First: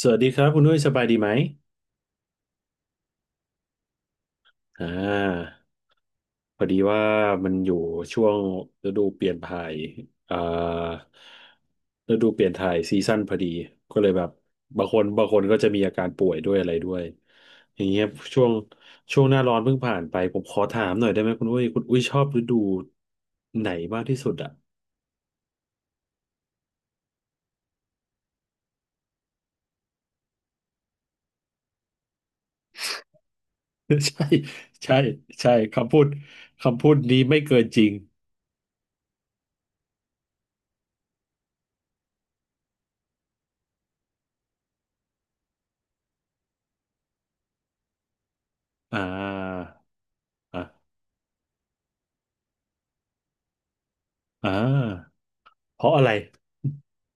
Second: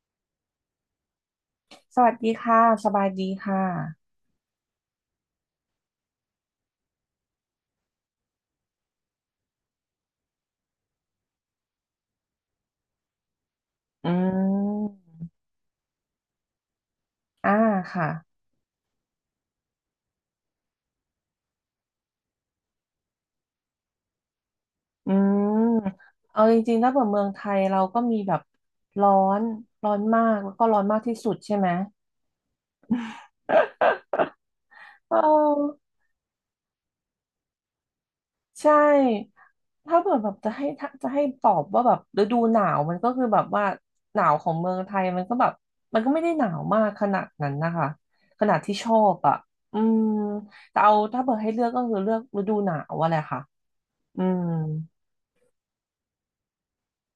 สวัสดีครับคุณนุ้ยสบายดีไหมสวัสดีค่ะสบายดีค่ะอ่าพอดีว่ามันอยู่ช่วงฤดูเปลี่ยนถ่ายอ่าฤดูเปลี่ยนถ่ายซีซั่นพอดีก็เลอืยแบบบางคนมก็จะมีอาการป่วยด้วยอะไรด้วยอ่าอย่างเงี้ค่ะยช่วงช่วงหน้าร้อนเพิ่งผ่านไปผมขอถามหน่อยได้ไหมคุณอุ้ยชอบฤดูไหนมากที่สุดอ่ะ อืมเอาจริงๆถ้าเปิดเมืองไทยเราก็มีแบบร้อนร้อนมากแล้วก็ร้อนมากที่สุดใช่ไหม ใช่ใช่ เอใช่อคำพูดนี้ไม่เกินจริงใช่ถ้าเปิดแบบจะให้ถ้าจะให้ตอบว่าแบบฤดูหนาวมันก็คือแบบว่าหนาวของเมืองไทยมันก็แบบมันก็ไม่ได้หนาวมากขนาดนั้นนะคะขนาดที่ชออ่าบอ่ะอืมแต่เอาอ่าถ้าเปิดให้เลือกก็คือเลือกฤดูหนาวอะแหละค่ะอืม อ่า เพราะอะไร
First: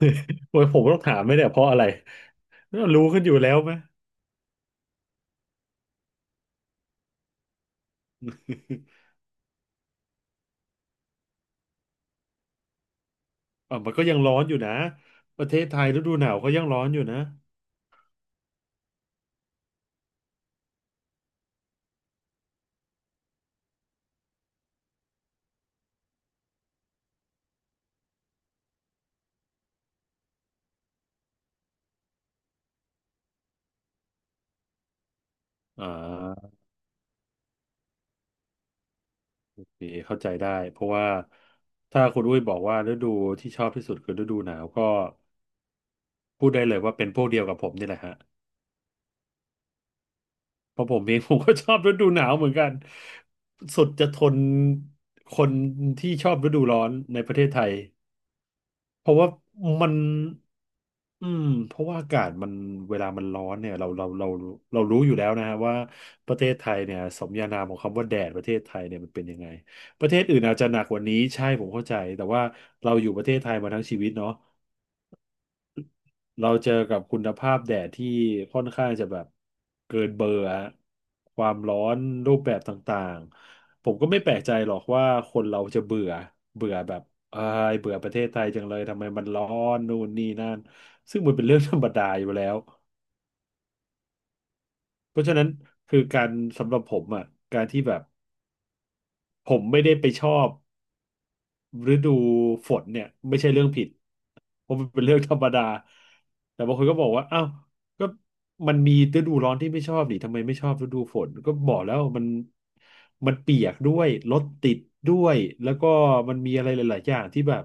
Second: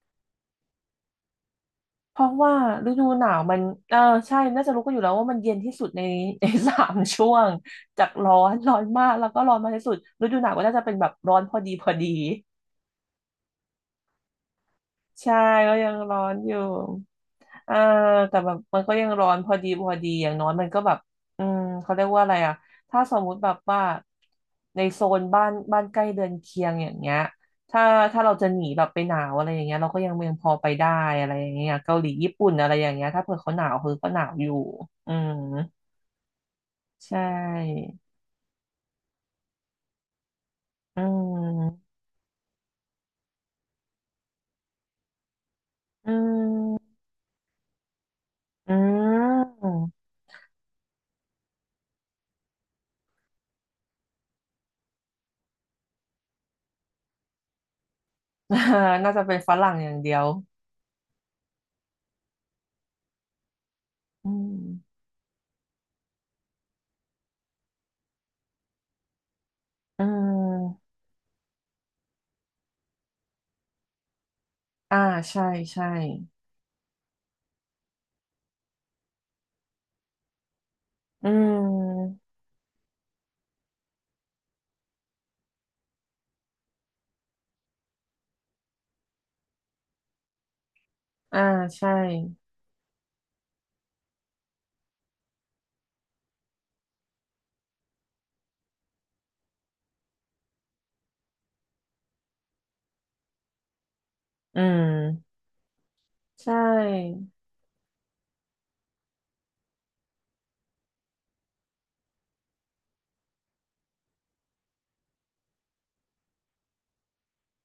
โอ้ยผมต้องถามไหมเนี่ยเพราะอะไรเพราะว่าฤดูรู้กัหนอนายู่วแล้มัวนไหม เออใช่น่าจะรู้กันอยู่แล้วว่ามันเย็นที่สุดใน สามช่วงจากร้อนร้อนมาก แล้วก็ร้อนมากที่สุดฤดูหนาวก็น่าจะเป็นแบบร้อนพอดีพอดี อ่ะมันก็ยังร้อนอยู่นะ ใช่ประเทศก็ไทยยังฤดูร้อหนานวก็อยู่ยังร้อนอยู่นะอ่าแต่แบบมันก็ยังร้อนพอดีพอดีอย่างน้อยมันก็แบบอืมเขาเรียกว่าอะไรอ่ะถ้าสมมุติแบบว่าในโซนบ้านบ้านใกล้เรือนเคียงอย่างเงี้ยถ้าถ้าเราจะหนีแบบไปหนาวอะไรอย่างเงี้ยเราก็ยังพอไปได้อะไรอย่างเงี้ยเกาหลีญี่ปุ่นอะไรอย่างเงี้ยถ้าเผื่อเขาหนาวคือก็หนาวอยู่อืมอ่าใช่นี่เข้าใจได้ เพราะอืว่ามถ้าคุณอุ้ยบอกว่าฤดูที่ชอบที่สุดคือฤดูหนาวก็อืพูดได้เลยมว่าเป็นพวกเดียวกับผมนี่แหละฮะอืม เพราะผมเอง ผมก็ชอบฤดูหนาวเหมือนกันสุดจะทนคนที่ชอบฤดูร้อนในประเทศไทย เพน่าราะจะว่าเป็นฝรั่งอมันย่างเดียวเพราะว่าอากาศมันเวลามันร้อนเนี่ยเราเราเราอืเรารู้มอยู่แล้วนะฮะว่าประเทศไทยเนี่ยสมญานามของคำว่าแดดประเทศไทยเนี่ยมันเป็นยังไงอืประเทศอื่นอาจจะหนักม กว่านี้ใช่ผมเข้าใจแต่ว่าเราอยู่ประเทศไทยมาทั้งชีวิตเนาะ อ่าใช่ใช่ เราเจอกับคุณภาพแดดที่ค่อนข้างจะแบบเกินเบอร์ฮะอืความร้อนม รูปแบบต่างๆผมก็ไม่แปลกใจหรอกว่าคนเราจะเบื่อเบื่อแบบเอ้ยเบื่อประเทศไทยจังเลยทำไมมันร้อนนู่นนี่นั่นซึ่งมันอ่าเป็นเรื่องธรรมใช่ ดาอยู่แล้วเพราะฉะนั้นคือการสำหรับผมอ่ะการที่แบบผมไม่ได้ไปชอบ ฤดูฝนเนี่ยไม่ใช่เรื่องผิดอืเพราะมันเป็นเรื่องธรมรมดาใชแต่บางคนก็บอก่ว่าอ้าวก็มันมีฤดูร้อนที่ไม่ชอบดิทำไมไม่ชอบฤดูฝนก็บอกแล้วมันเปียกด้วยรถติดด้วยแล้วก็มันมีอะไรหลายๆอย่างที่แบบ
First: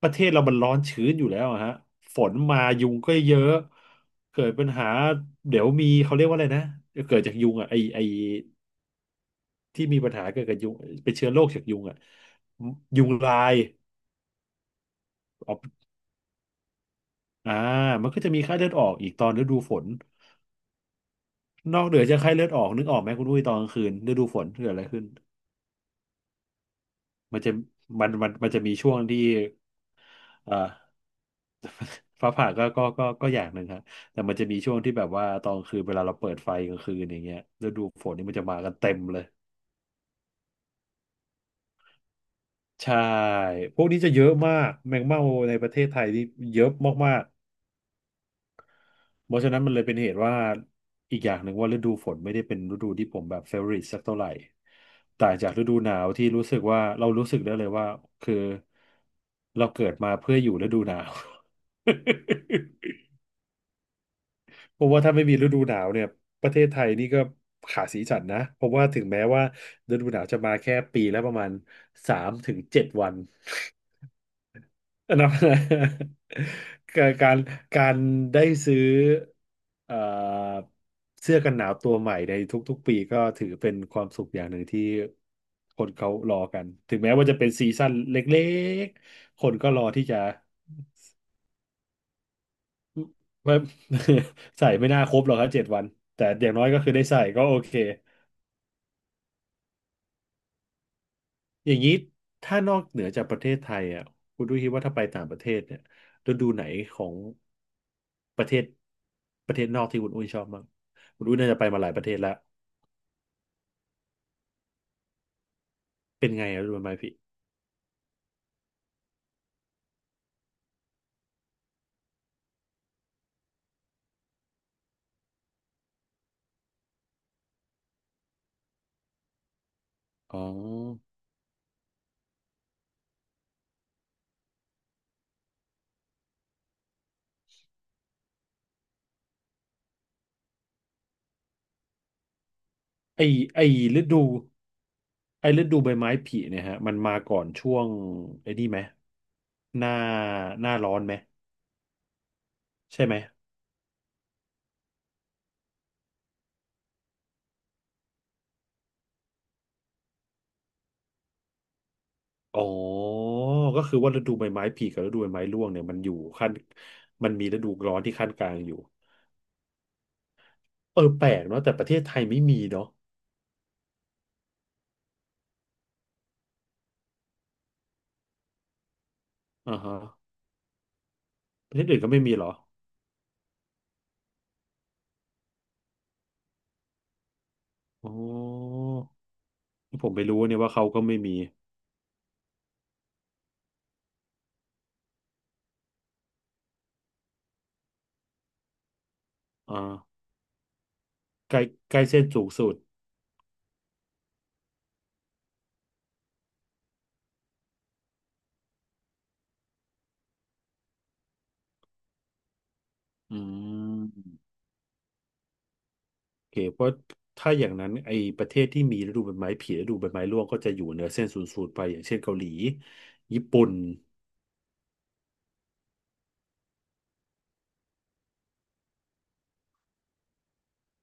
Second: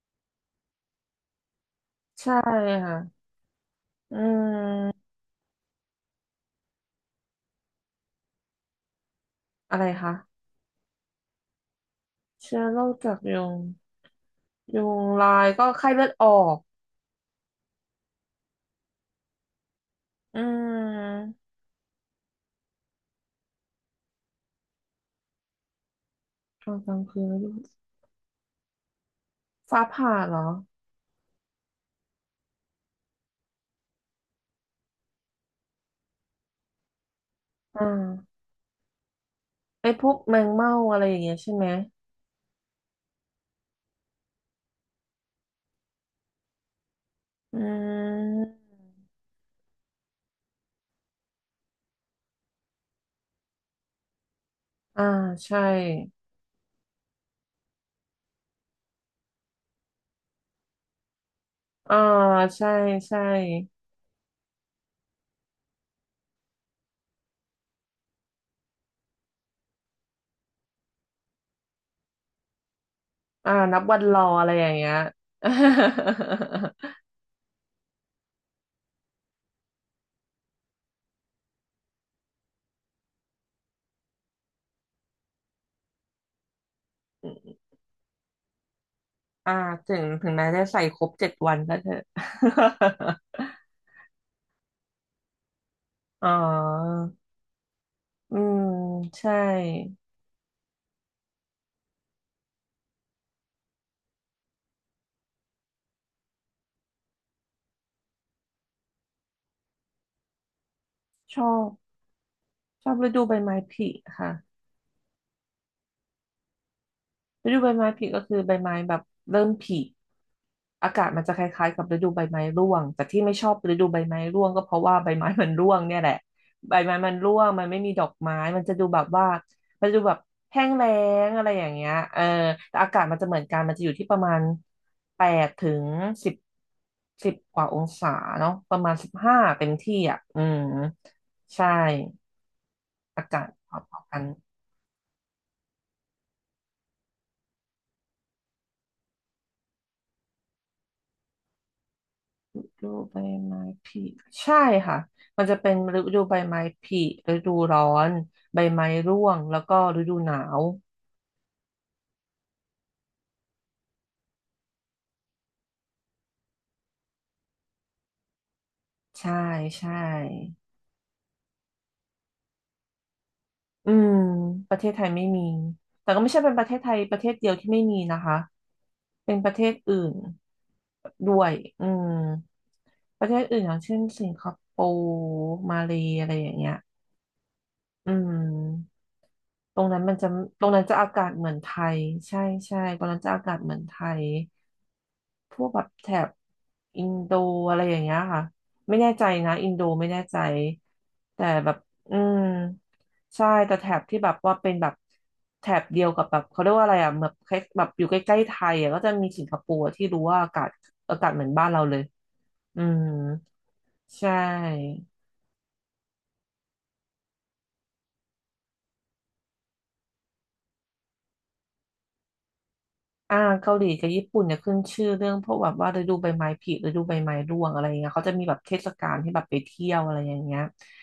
ประเทศเรามันร้อนชื้นอยู่แล้วอะฮะฝใช่นมายุค่ะงก็เยอะอืเกิดปัญหามเดี๋ยวมีเขาเรียกว่าอะไรนะเกิดจากยุงอ่ะไออะที่ไรมีปัคะญหาเกิดกับยุงเป็นเชื้อโรคจากยุงอ่ะเชื้อโรคยุงจากลายุย งยุงลายก็ไข้เลือดออก อ่ามันก็จะมีไข้เลือดออกอีกตอนฤดูฝนอืมนอกเหนือจากไข้เลือดออกนึกออกไหมคุณอุ้ยตอนกลางคืนฤดูฝนเกิดอะไรขึ้นตอนกลางคืนไม่มันจะรู้มันจะมีช่วงที่ฟ้าผ่าเหรอเอ่อ ฟ้าผ่าก็อย่างหนึ่งครับแต่มันจะมีช่วงที่แบบว่าตอนกลางคืนเวลาเราเปิดไฟกลางคืนอย่างเงี้ยฤอ่ดูฝนนี่มัานจะมากันเต็มเลยไอ้พวกแมงเม่าอะไรอย่างเงี้ยใช่ไหมใช่พวกนี้จะเยอะมากแมงเม่าในประเทศไทยนี่เยอะมาก อืมเพราะฉะนั้นมันเลยเป็นเหตุว่าอีกอย่างหนึ่งว่าฤดูฝนไม่ได้เป็นฤดูที่ผมแบบเฟ v o r ริ e สักเท่าไหร่อ่าต่างจากใช่ฤดูหนาวที่รู้สึกว่าเรารู้สึกได้เลยว่าคือเราเกิดมาเพื่ออยู่ฤดูหนาว อ่าใช่ใช่เพราะว่าถ้าไม่มีฤดูหนาวเนี่ยประเทศไทยนี่ก็ขาดสีสันนะเพราะว่าถึงแม้ว่าฤดูหนาวจะมาแค่ปีละประมาณสามถึงเจ็ดวัน อ่านับวันรออะไรอย่างเงี้ย อันนั้น การการการได้ซื้อเอ่อเสื้อกันหนาวตัวใหม่ในทุกๆปีก็ถือเป็นความสุขอย่างหนึ่งที่คนเขารอกันถึงแม้ว่าจะเป็น ซีซั่นเล็กๆคอ่านก็รอถึที่งจะ แม้จะใส่ครบเจ็ดวันก็เถอะ ว่า ใส่ไม่น่าครบหรอกครับเจ็ดวันแต่อ๋ออย่างน้อยก็คือได้ใส่ก็โอเค อืมใช่อย่างนี้ถ้านอกเหนือจากประเทศไทยอ่ะคุณดูคิดว่าถ้าไปต่างประเทศเนี่ยฤดูไหนของประเทศประเทศนอกที่คุณอุ้ยชอบมั้างคุณอุ้ชยอน่าจะไปบมาหลายประเทศแล้วชอบฤดูใบไม้ผลิค่ะ เป็นไงอะฤดูใบไม้ผลิฤดูใบไม้ผลิก็คือใบไม้แบบเริ่มผลิอากาศมันจะคล้ายๆกับฤดูใบไม้ร่วงแต่ที่ไม่ชอบฤดูใบไม้ร่วงก็เพราะว่าใบไม้มันร่วงเนี่ยแหละใบไม้มันร่วงมันไม่มีดอกไม้มันจะดูแบบว่ามันจะดูแบบอ๋อแห้งแล้งอะไรอย่างเงี้ยเออแต่อากาศมันจะเหมือนกันมันจะอยู่ที่ประมาณแปดถึงสิบสิบกว่าองศาเนาะประมาณสิบห้าเต็มที่อ่ะอืมใช่ไออากาศไอพอฤๆกัน ดูไอฤดูใบไม้ผลิเนี่ยฮะมันมาก่อนช่วงไอ้นี่ไหมหน้าหน้าร้อนไหมฤดูใช่ไหมใบไม้ผลิใช่ค่ะมันจะเป็นฤดูใบไม้ผลิฤดูร้อนใบไม้ร่วงแล้วก็ฤดูหนาวอ๋อก็คือว่าฤดูใบไม้ผลิกับฤดูใบไม้ร่วงเนี่ยมันอยู่ขั้นมันมีฤดูร้อนที่ขั้นกลางอยู่ ใช่ใช่ เออแปลกเนาะแต่ประเทศไทยไม่มีเนาะอืมประเทศไทยไม่มีแต่ก็ไม่ใช่เป็นประเทศไทยประเทศเดียวที่ไม่มีนะคะเป็นประเทศอ่าฮะอื่นด้วยประเทอืศอื่นก็มไม่มีเหรอประเทศอื่นอย่างเช่นสิงคโปร์มาเลย์อะไรอย่างเงี้ยอ๋อือมตรงนั้นผมัมนไม่จะรู้เนี่ยตรงว่านั้เขานจะก็อาไม่กาศมีเหมือนไทยใช่ใช่ตรงนั้นจะอากาศเหมือนไทย พวกแบบแถบอินโดอะไรอย่างเงี้ยค่ะไม่แน่ใจนะอินอ่าโดไม่แน่ใจแต่ใกล้แบบใกล้อืเส้นมสูงสุดใช่แต่แถบที่แบบว่าเป็นแบบแถบเดียวกับแบบเขาเรียกว่าอะไรอ่ะแบบคล้ายแบบอยู่ใกล้ๆไทยอ่ะก็จะมีสิงคโปร์ที่รู้ว่าอากาศอากาศเหมือนบ้านเราเลยอืมอืใชม่ โอเคเพราะถ้าอย่างนั้นไอ้ประเทศที่มีฤดูใบไม้ผลิฤดูใบไม้ร่วงก็จะอยู่เหนือเส้นศูนย์สูตรไปอย่างเช่นเกาหลีอ่าญี่ปุ่นเกาหลีกับญี่ปุ่นเนี่ยขึ้นชื่อเรื่องพวกแบบว่าฤดูใบไม้ผลิฤดูใบไม้ร่วงอะไรอย่างเงี้ยเขาจะมีแบบเทศกาลที่แบบไปเที่ยวอะไรอย่างเงี้ย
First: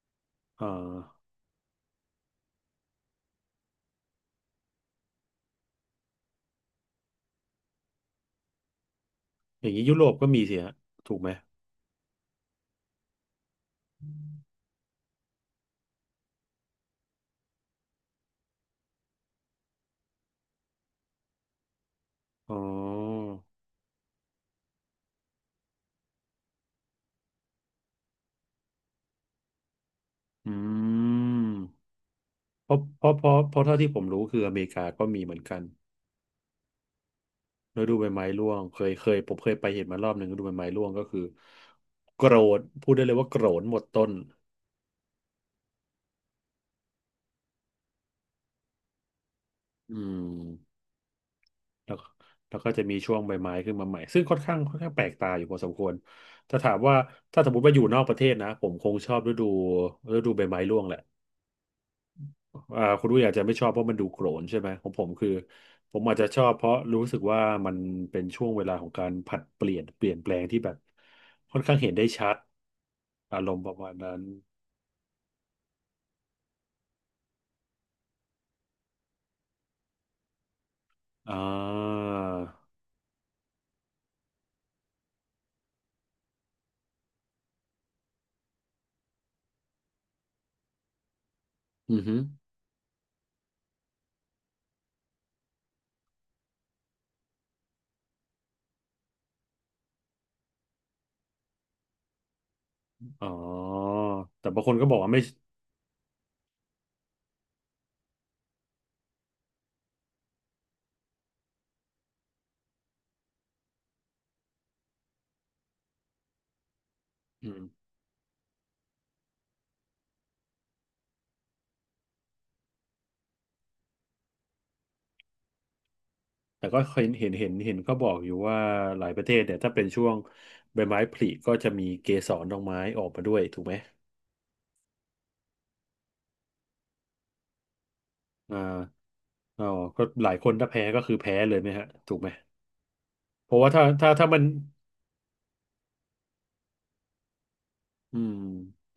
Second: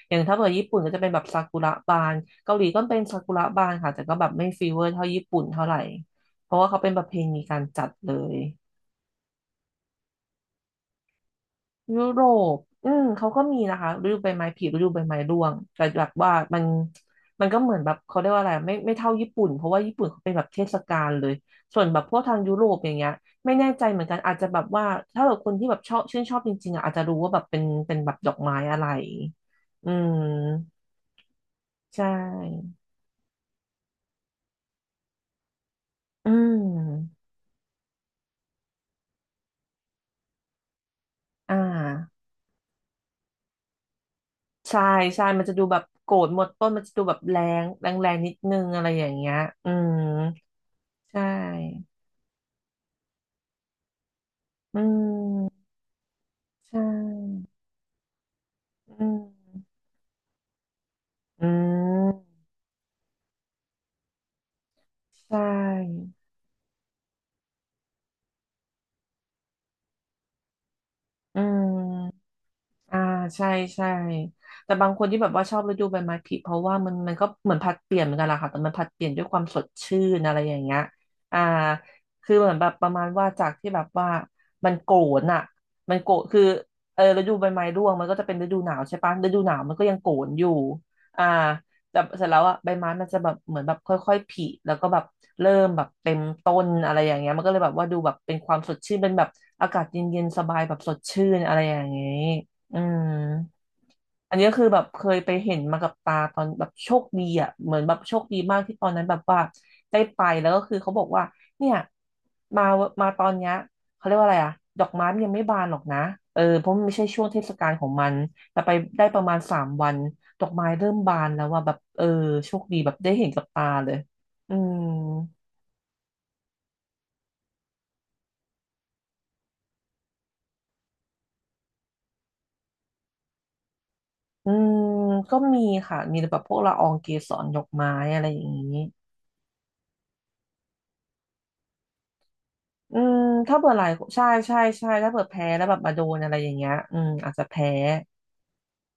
อย่างถ้าเกิดอ่ญี่ปุ่นก็จะเป็นแบบาซากุระบานเกาหลีก็เป็นซากุระบานค่ะแต่ก็แบบไม่ฟีเวอร์เท่าญี่ปุ่นเท่าไหร่เพราะว่าเขาเป็นประเพณีการจัดเลย อย่างนี้ยุโรปก็มีสิฮะถูกไหมยุโรปอืมเขาก็มีนะคะฤดูใบไม้ผลิฤดูใบไม้ร่วง แต่แบบว่ามันก็เหมือนแบบเขาเรียกว่าอะไรไม่เท่าญี่ปุ่นเพราะว่าญี่ปุ่นเขาเป็นแบบเทศกาลเลยส่วนแบบพวกทางยุอ๋โรปอย่างเงี้ย อไม่แน่ใจเหมือนกันอาจจะแบบว่าถ้าแบบคนที่แบบชอบชื่นชอบจริงๆอ่ะอาจจะรู้ว่าแบบเป็นแบบดอกไม้อะไรอือืมมใช่เพราะเพราะเพราะเพราะเท่าที่ผมรู้คืออเมริกาก็มีเหมือนกัน อืมฤดูใบไม้ร่วง เคยเคยผมเคยไปเห็นมารอบหนึ่งฤดูใบไม้ร่วงก็คืออ่โการนพูดได้เลยว่าโกรนหมดต้นใช่ใช่มันจะดูแบบโกรธหมดต้นมันจะดูแบบแรงแรงแรงนิดนึงอะไรอย่างเงี้ยอือืมมใช่แล้วแล้วก็จะมีช่วงใบไม้ขึ้นมาใหม่ ซึ่งค่อนข้างค่ออืนข้างแปลกตาอยู่พอม สมควรถ้าถามใช่ว่า ถ้าสมมติว่าอยู่นอกประเทศนะ ผมคงอืชมอบฤดูใบไม้ร่วงแหละอืมคุณรู้อยาจจะไม่ชอบเพราะมันดูโกรนใช่ไหมของผมคือใช่ผมอาจจะชอบเพราะรู้สึกว่ามันเป็นช่วงเวลาของการผลัดเปลี่ยนเปลี่ยนแปลงที่แบบอืค่ม อนข้างเห็นได้ชัดอ่าอาใช่รมณ์ประใช่มาณนั้น แต่บางคนที่แบบว่าชอบฤดูใบไม้ผลิเพราะว่ามันก็เหมือนผลัดเปลี่ยนเหมือนกันแหละค่ะแต่มันผลัดเปลี่ยนด้วยความสดชื่นอะไรอย่างเงี้ยอ่อ่าาคือเหมือนแบบประมาณว่าจากที่แบบว่ามันโกรนอ่ะมันโกรนคือเออฤดูใบไม้ร่วงมันก็จะเป็นฤดูหนาวใช่ปะฤดูหนาวมันก็ยังโกรนอยู่อ่าแต่อือฮึเสร็จแล้วอ่ะใบไม้มันจะแบบเหมือนแบบค่อยๆผลิแล้วก็แบบเริ่มแบบเต็มต้นอะไรอย่างเงี้ยมันก็เลยแบบว่าดูแบบเป็นความสดชื่นเป็นแบบอากาศเย็นๆสบายแบบสดชื่นอะไรอย่างเงี้ย อืมอ๋ออันนี้แต่ก็บางคือคนแบบก็บอเคกว่ายไม่ไปเห็นมากับตาตอนแบบโชคดีอ่ะเหมือนแบบโชคดีมากที่ตอนนั้นแบบว่าได้ไปแล้วก็คือเขาบอกว่าเนี่ยมามาตอนเนี้ยเขาเรียกว่าอะไรอ่ะดอกไม้มันยังไม่บานหรอกนะเออเพราะมันไม่ใช่ช่วงเทศอืมกาลของมันแต่ไปได้ประมาณ3 วันดอกไม้เริ่มบานแล้วว่าแบบเออโชคดีแบบได้เห็นกับตาเลยอืมแต่ก็เห็นก็บอกอยู่ว่าหลายประเทศเนี่ยถ้าเป็นช่วงใบไม้ผลิก็จะมีเกสรดอกไม้ออกมาด้วยถูกไหม อืมก็มีค่ะมีแบบพวกละอองเกสรดอกไม้อะไรอย่างอนี้ ่าอ๋อก็หลายคนถ้าแพ้ก็คือแพ้เลยไหมฮะถูกไหม อืมเพถ้าราะเผื่ว่าอหถ้าลายถ้าใช่ถ้ามันใช่ใช่ถ้าเผื่อแพ้แล้วแบบมาโดนอะไรอย่างเงี้ยอืมอาจจะแพ้ อืม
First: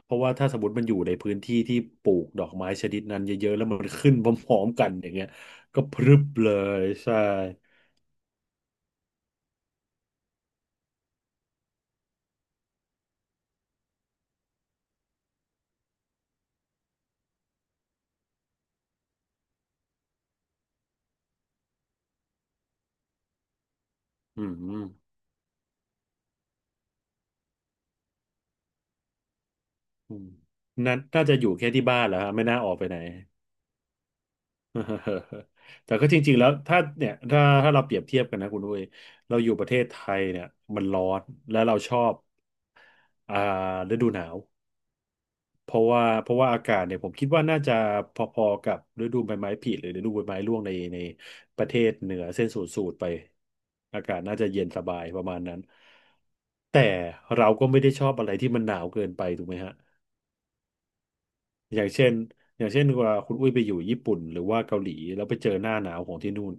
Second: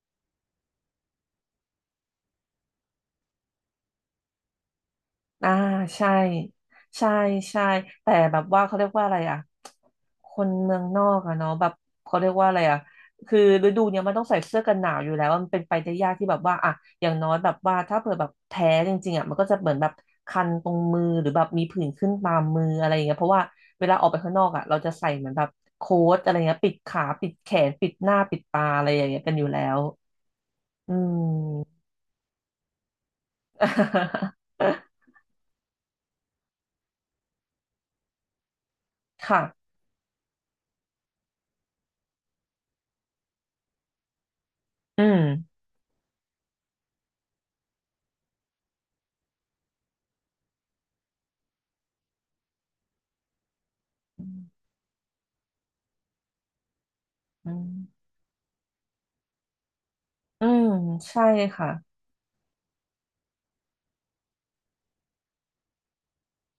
เพราะว่าถ้าสมมติมันอยู่ในพื้นที่ที่ปลูกดอกไม้ชนิดนั้นเยอะๆแล้วมันขึ้นพร้อมๆกันอย่างเงี้ยอ่าก็พใช่รึบเลยใช่ใช่ใช่แต่แบบว่าเขาเรียกว่าอะไรอ่ะคนเมืองนอกอะเนาะแบบเขาเรียกว่าอะไรอ่ะคือฤดูเนี้ยมันต้องใส่เสื้อกันหนาวอยู่แล้วมันเป็นไปได้ยากที่แบบว่าอ่ะอย่างน้อยแบบว่าถ้าเผื่อแบบแพ้จริงๆอ่ะมันก็จะเหมือนแบบคันตรงมือหรือแบบมีผื่นขึ้นตามมืออะไรอย่างเงี้ยเพราะว่าเวลาออกไปข้างนอือกอ่ะเราม จะใส่เหมือนแบบโค้ทอะไรเงี้ยปิดขาปิดแขนปิดหน้าปิดตาอะไรอย่างเงี้ยกันอยู่แล้วอืมอืนั่นน่าจะอยู่แค่ที่ม บ้านแหล้วฮะไม่น่าออกไปไหน แต่ก็จริงๆแล้วถ้าเนี่ยถ้าเราเปรียบเทียบกันนะคุณด้วยเราค่ะอยู่ประเทศไทยเนี่ยมันร้อนและเราชอบอ่าฤดูหนาวอืมเพราะว่าอากาศเนี่ยผมคิดว่าน่าจะพอๆกับฤดูใบไม้ผลิหรือฤดูใบไม้ร่วงในประเทศเหนือเส้นศูนย์สูตรไปอากาศน่าจะเย็นสบายประมาณนั้นแต่อืเราก็ไม่ได้ชม อบอะไรที่มันหนาวเกินไปถูกไหมฮะ อืมใช่ค่ะอย่างเช่นอย่างเช่นว่าคุณอุ้ยไปอยู่ญี่ปุ่นหรือว่าเกาหลีแล้วไปเจอหน้าหนาวของที่นู่น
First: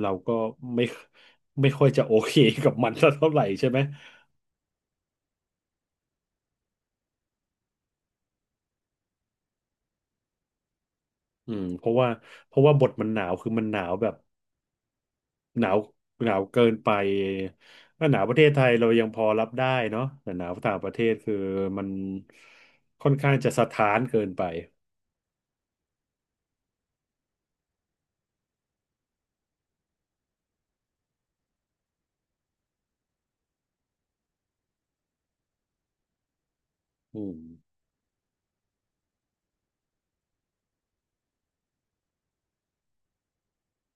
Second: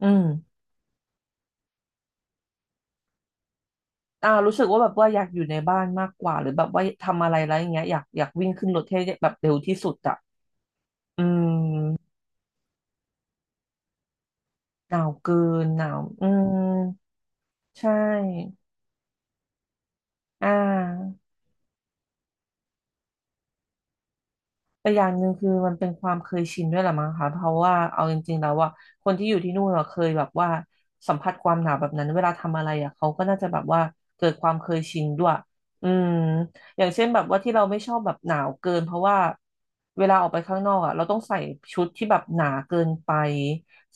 อืเรามก็ไม่ไม่ค่อยจะโอเคกับมันสักเท่าไหร่ใช่ไหมรู้สึกว่าแบบว่าอยากอยู่ในบ้านมากกว่าหรือแบบว่าทำอะไรแล้วอย่างเงี้ยอยากวิ่งขึ้นรถให้แบบเร็วที่สุดอะอือืมเพราะว่ามเพราะว่าบทมันหนาวคือมันหนาวแบบหนาวเกิหนนาวหนาวอืหนาวเกิมนไปใชถ้าหนาวประเทศ่ไทยเรายังพอรับได้เนาะแต่หอ่นาวต่างประเทา ศคือมันค่อนข้างจะสถานเกินไปแต่อย่างหนึ่งคือมันเป็นความเคยชินด้วยแหละมั้งคะเพราะว่าเอาจริงๆแล้วว่าคนที่อยู่ที่นู่นเราเคยแบบว่าสัมผัสความหนาวแบบนั้นเวลาทำอะไรอ่ะเขาก็น่าจะแบบว่าเกิดความเคยชินด้วยอืมอย่างเช่นแบอืบว่ามที่เราไม่ชอบแบบหนาวเกินเพราะว่าเวลาออกไปข้างนอกอ่ะเราต้องใส่ชุดที่แบบหนาเกินไป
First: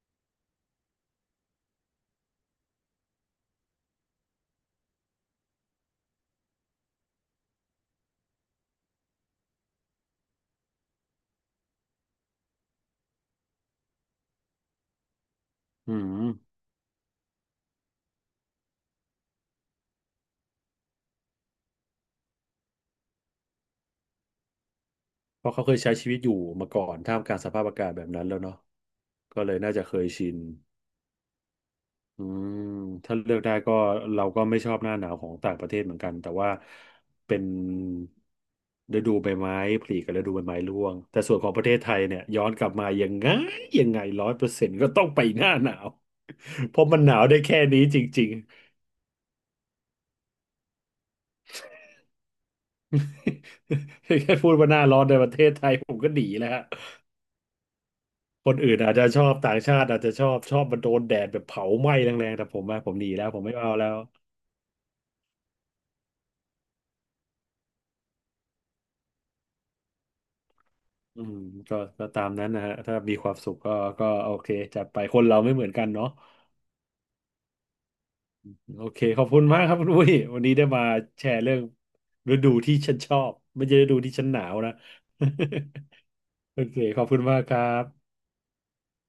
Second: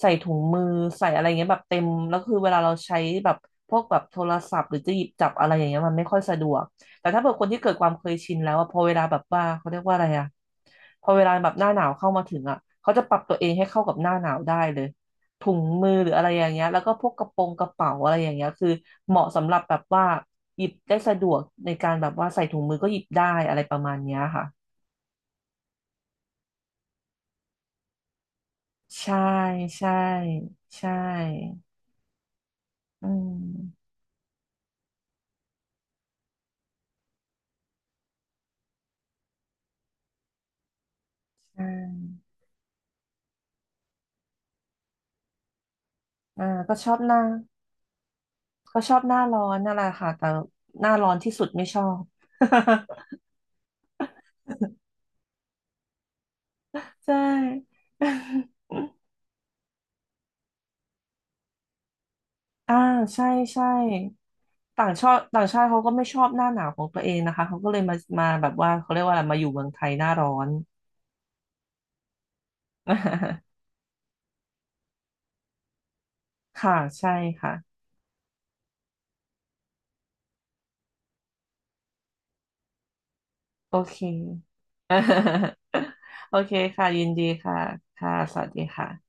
ใส่ถุงมือใส่อะไรเงี้ยแบบเต็มแล้วคือเวลาเราใช้แบบพวกแบบโทรศัพท์หรือจะหยิบจับอะไรอย่างเงี้ยมันไม่ค่อยสะดวก แต่ถ้าเกิดคนที่เกิดความเคยชินแล้วอะพอเวลาแบบว่าเขาเรียกว่าอะไรอะพอเวลาแบบหน้าหนาวเข้ามาถึงอะเขาจะปรับตัวเองให้เข้ากับหน้าหนาวได้เลยถุงมือือหรืออะไรอย่างมเงี้ยแล้วก็พวกกระโปรงกระเป๋าอะไรอย่างเงี้ยคือเหมาะสำหรับแบบว่าหยิบได้สะดวกในการแบบว่าใส่ถุงมือก็หยิบได้อะไรประมาณเนี้ยค่ะเพราะเขาเคยใช้ชีวิตอยู่มาก่อนท่ามกลางสภาพอากาศแบบนั้นแล้วเนาะใช่ก็เลยน่าจะใช่เคยชิน ใช่อืมอืถ้าเลือกได้ก็มเราก็ไม่ชอบหน้าหนาวของต่างประเทศเหมือนกันแต่ว่าเป็นฤดูใบไม้ผลิกับฤดูใบไม้ร่วงแต่ส่วนของปใช่ระเทศไทยเนี่ยย้อนกลับมายังไง100%ก็ต้องไปหน้าหนาวอ่าก็เพชราะอมับนหหนาน้าวได้แค่นี้จริงก็ชอบหน้าร้อนนั่นแหละค่ะแต่หน้าร้อนที่สุดไม่ชอบ ๆ แค่พูดว่าหน้าร้อนในประเทศไทยผมก็หนีแล้วฮะใช่ คนอื่นอาจจะชอบต่างชาติอาจจะชอบมันโดนแดดแบบเผาไหม้แรงๆแต่ผมอ่า อะผมหนีใช่ แล้วผมไม่ใช่ เอาแล้ว ต่างชาติต่างชาติเขาก็ไม่ชอบหน้าหนาวของตัวเองนะคะ เขาก็เลยมาแบบว่าเขาเรียกว่าอะไรมาอยู่เมืองไทยหน้าร้อน อืมก็ตามนั้นนะฮะถ้ามีความสุข ก็ก็โอเคจัดไปคนเราไม่เหมือนกันเนาะค่ะ ใช่ค่ะ โอเคขอบคุณมากครับคุณอุ้ยวันนี้ได้มาแชร์เรื่องฤดูที่ฉันชอบไม่โอใช่ฤดูเค ที่ฉันหนาวนะ โอเค โอเคค่ะ ขยิอบนคุดีณมากคค่ะ รับค่ะ สวัสดีค่ะ